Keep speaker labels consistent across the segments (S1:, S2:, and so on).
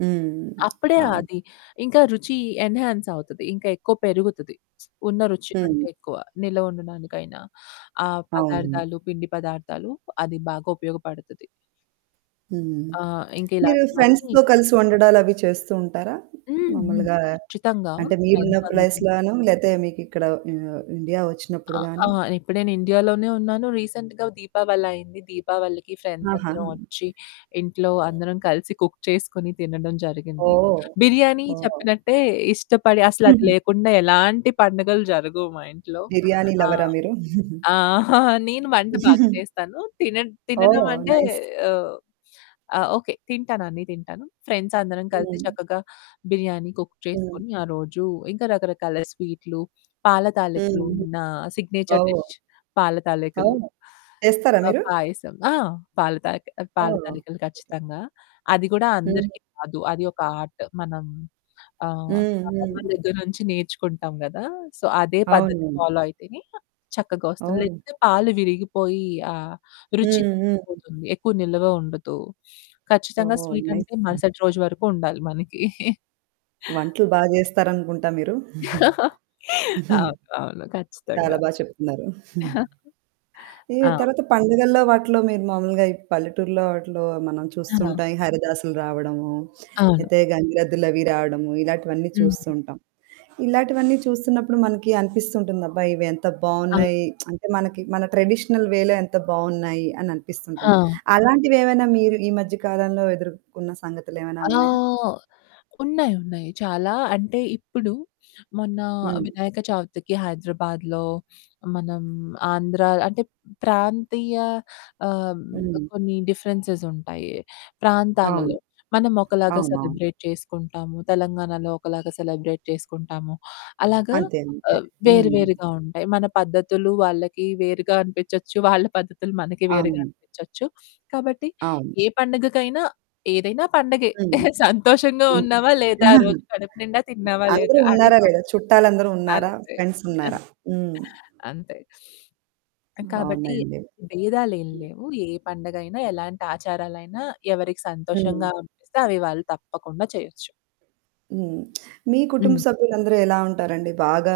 S1: హ్మ్.
S2: అప్పుడే
S1: అవును.
S2: అది. ఇంక రుచి ఎన్‌హ్యాన్స్ అవుతది. ఇంక ఎక్కువ పెరుగుతది ఉన్న రుచి
S1: హ్మ్.
S2: కంటే ఎక్కువ నిలవ ఉండడానికైనా. ఆ
S1: అవును.
S2: పదార్థాలు, పిండి పదార్థాలు అది బాగా ఉపయోగపడతది.
S1: హ్మ్.
S2: ఆ! ఇంకా
S1: మీరు
S2: ఇలాంటివన్నీ
S1: ఫ్రెండ్స్‌తో కలిసి వండడాలు అవి చేస్తూ ఉంటారా?
S2: హ్మ్. హ్మ్.
S1: మాములుగా
S2: ఖచ్చితంగా
S1: అంటే మీరు ఉన్న
S2: ఫ్రెండ్స్ అందరు
S1: ప్లేస్‌లోనో లేకపోతే మీకిక్కడ ఆహ్, ఇండియా
S2: అ
S1: వచ్చినప్పుడు
S2: ఆ!
S1: గాని?
S2: ఇప్పుడు నేను ఇండియాలోనే ఉన్నాను రీసెంట్‌గా దీపావలైంది, దీపావళికి ఫ్రెండ్స్
S1: ఆహా!
S2: అందరమోచ్చి, ఇంట్లో అందరం కలిసి కుక్ చేసుకొని తినడం జరిగింది.
S1: ఓహ్!
S2: బిర్యానీ
S1: ఓహ్!
S2: చెప్పినట్టే ఇష్టపడి అసలు అది
S1: హుహు.
S2: లేకుండా ఎలాంటి పండుగలు జరగవు మా ఇంట్లో.
S1: బిర్యానీ
S2: ఆ!
S1: లవరా మీరు?
S2: ఆ! నేను వంట బాగా చేస్తాను తిన
S1: ఓహ్,
S2: తినడమంటే
S1: నైస్.
S2: ఆహ్, ఆ! ఓకె తింటాను అన్ని తింటాను. ఫ్రెండ్స్ అందరం కలిసి
S1: హ్మ్.
S2: చక్కగా బిర్యానీ కుక్
S1: హ్మ్.
S2: చేసుకొని ఆ రోజు ఇంక రకరకాల స్వీట్లు, పాల తాలికలు
S1: హ్మ్.
S2: నా సిగ్నేచర్
S1: ఓహ్!
S2: డిష్ పాల తాలికలు.
S1: అవును. చేస్తారా
S2: ఆ!
S1: మీరు?
S2: పాయసం. ఆ! పాల తాయి పాల
S1: ఓహ్!
S2: తాలికలు ఖచ్చితంగా. అది కూడా
S1: హ్మ్.
S2: అందరికి కాదు, అది ఒక ఆర్ట్. మనం ఆహ్,
S1: హ్మ్ హ్మ్.
S2: అమ్మమ్మ దగ్గర నుంచి నేర్చుకుంటాం గదా. సో, అదే పద్ధతి
S1: అవును.
S2: ఫాలో అయితేనే చక్కగోస్తుంది
S1: ఓహ్!
S2: లేకపోతే పాలు విరిగిపోయి, ఆ రుచి
S1: హ్మ్ హ్మ్.
S2: తగ్గిపోతుంది ఎక్కువ నిలువ ఉండదు. ఖచ్చితంగా
S1: ఓహ్! నైస్.
S2: స్వీటంటే మరుసటి రోజు వరకు ఉండాలి మనకి.
S1: వంటలు బాగా చేస్తారనుకుంటా మీరు.
S2: అవును అవును.
S1: చాలా
S2: ఖచ్చితంగా.
S1: బాగా చెప్తున్నారు. ఈ
S2: ఆ!
S1: తర్వాత పండుగల్లో, వాటిలో మీరు మామూలుగా ఈ పల్లెటూరులో, వాటిలో మనం చూస్తూ
S2: ఆ!
S1: ఉంటాం. ఈ హరిదాసులు రావడము,
S2: అవును.
S1: అయితే గంగిరెద్దులు అవి రావడము ఇలాంటివన్నీ
S2: హ్మ్.
S1: చూస్తుం‌టాం. ఇలాంటివన్నీ చూస్తున్నప్పుడు మనకి అనిపిస్తుంటుంది. అబ్బా! ఇవి ఎంత
S2: అవును.
S1: బావున్నాయి అంటే మనకి మన ట్రెడిషనల్ వేలో ఎంత బాగున్నాయి అని అనిపిస్తుంటుంది.
S2: ఆ!
S1: అలాంటివి ఏమైనా మీరు ఈ మధ్య కాలంలో ఎదుర్కొన్న సంగతులు ఏమైనా
S2: ఆ!
S1: ఉన్నాయా?
S2: ఉన్నాయి ఉన్నాయి, చాలా అంటే ఇప్పుడు మొన్న
S1: హ్మ్.
S2: వినాయక చవితికి హైదరాబాద్‌లో, మనం ఆంధ్ర అంటే ప్రాంతీయ ఆహ్,
S1: హ్మ్.
S2: కొన్ని డిఫరెన్సె‌సుంటాయి
S1: అవును,
S2: ప్రాంతాలలో. మనం ఒకలాగా
S1: అవునవును.
S2: సెలబ్రేట్ చేసుకుంటాము, తెలంగాణాలో ఒకలాగా సెలబ్రేట్ చేసుకుంటాము. అలాగా
S1: అంతే అంతే.
S2: ఆహ్, వేరు
S1: హ్మ్.
S2: వేరుగా ఉంటాయి. మన పద్ధతులు వాళ్ళకి వేరుగా అనిపించొచ్చు, వాళ్ళ పద్ధతులు మనకి వేరుగా
S1: అవును.
S2: అనిపించొచ్చు. కాబట్టి
S1: అవును.
S2: ఏ పండుగకైనా, ఏదైనా పండగే
S1: హ్మ్.
S2: సంతోషంగా ఉన్నావా లేదా రోజు? కడుపు నిండా తిన్నావా? లేదా?
S1: అందరు
S2: అదే
S1: ఉన్నారా?
S2: పండుగ
S1: లేదా? చుట్టాలందరు ఉన్నారా?
S2: అంతే.
S1: ఫ్రెండ్స్ ఉన్నారా?
S2: అంతే. కాబట్టి
S1: బావున్నాయండి.
S2: బేధాలు ఏం లేవు. ఏ పండగైనా, ఎలాంటాచారాలైనా, ఎవరికి
S1: హ్మ్.
S2: సంతోషంగా అనిపిస్తే అవి వాళ్ళు తప్పకుండా చేయొచ్చు.
S1: హ్మ్. మీ కుటుంబ
S2: హ్మ్.
S1: సభ్యులందరూ ఎలా ఉంటారండి? బాగా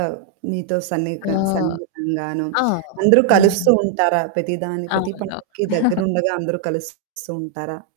S1: మీతో సన్నిక
S2: ఆహ్,
S1: సన్నిహితంగాను
S2: ఆ!
S1: అందరూ కలుస్తూ
S2: హ్మ్.
S1: ఉంటారా? ప్రతిదాన్ని ప్రతి
S2: అవును.
S1: పండగకి దగ్గరుండగా, అందరూ కలుస్తూ ఉంటారా?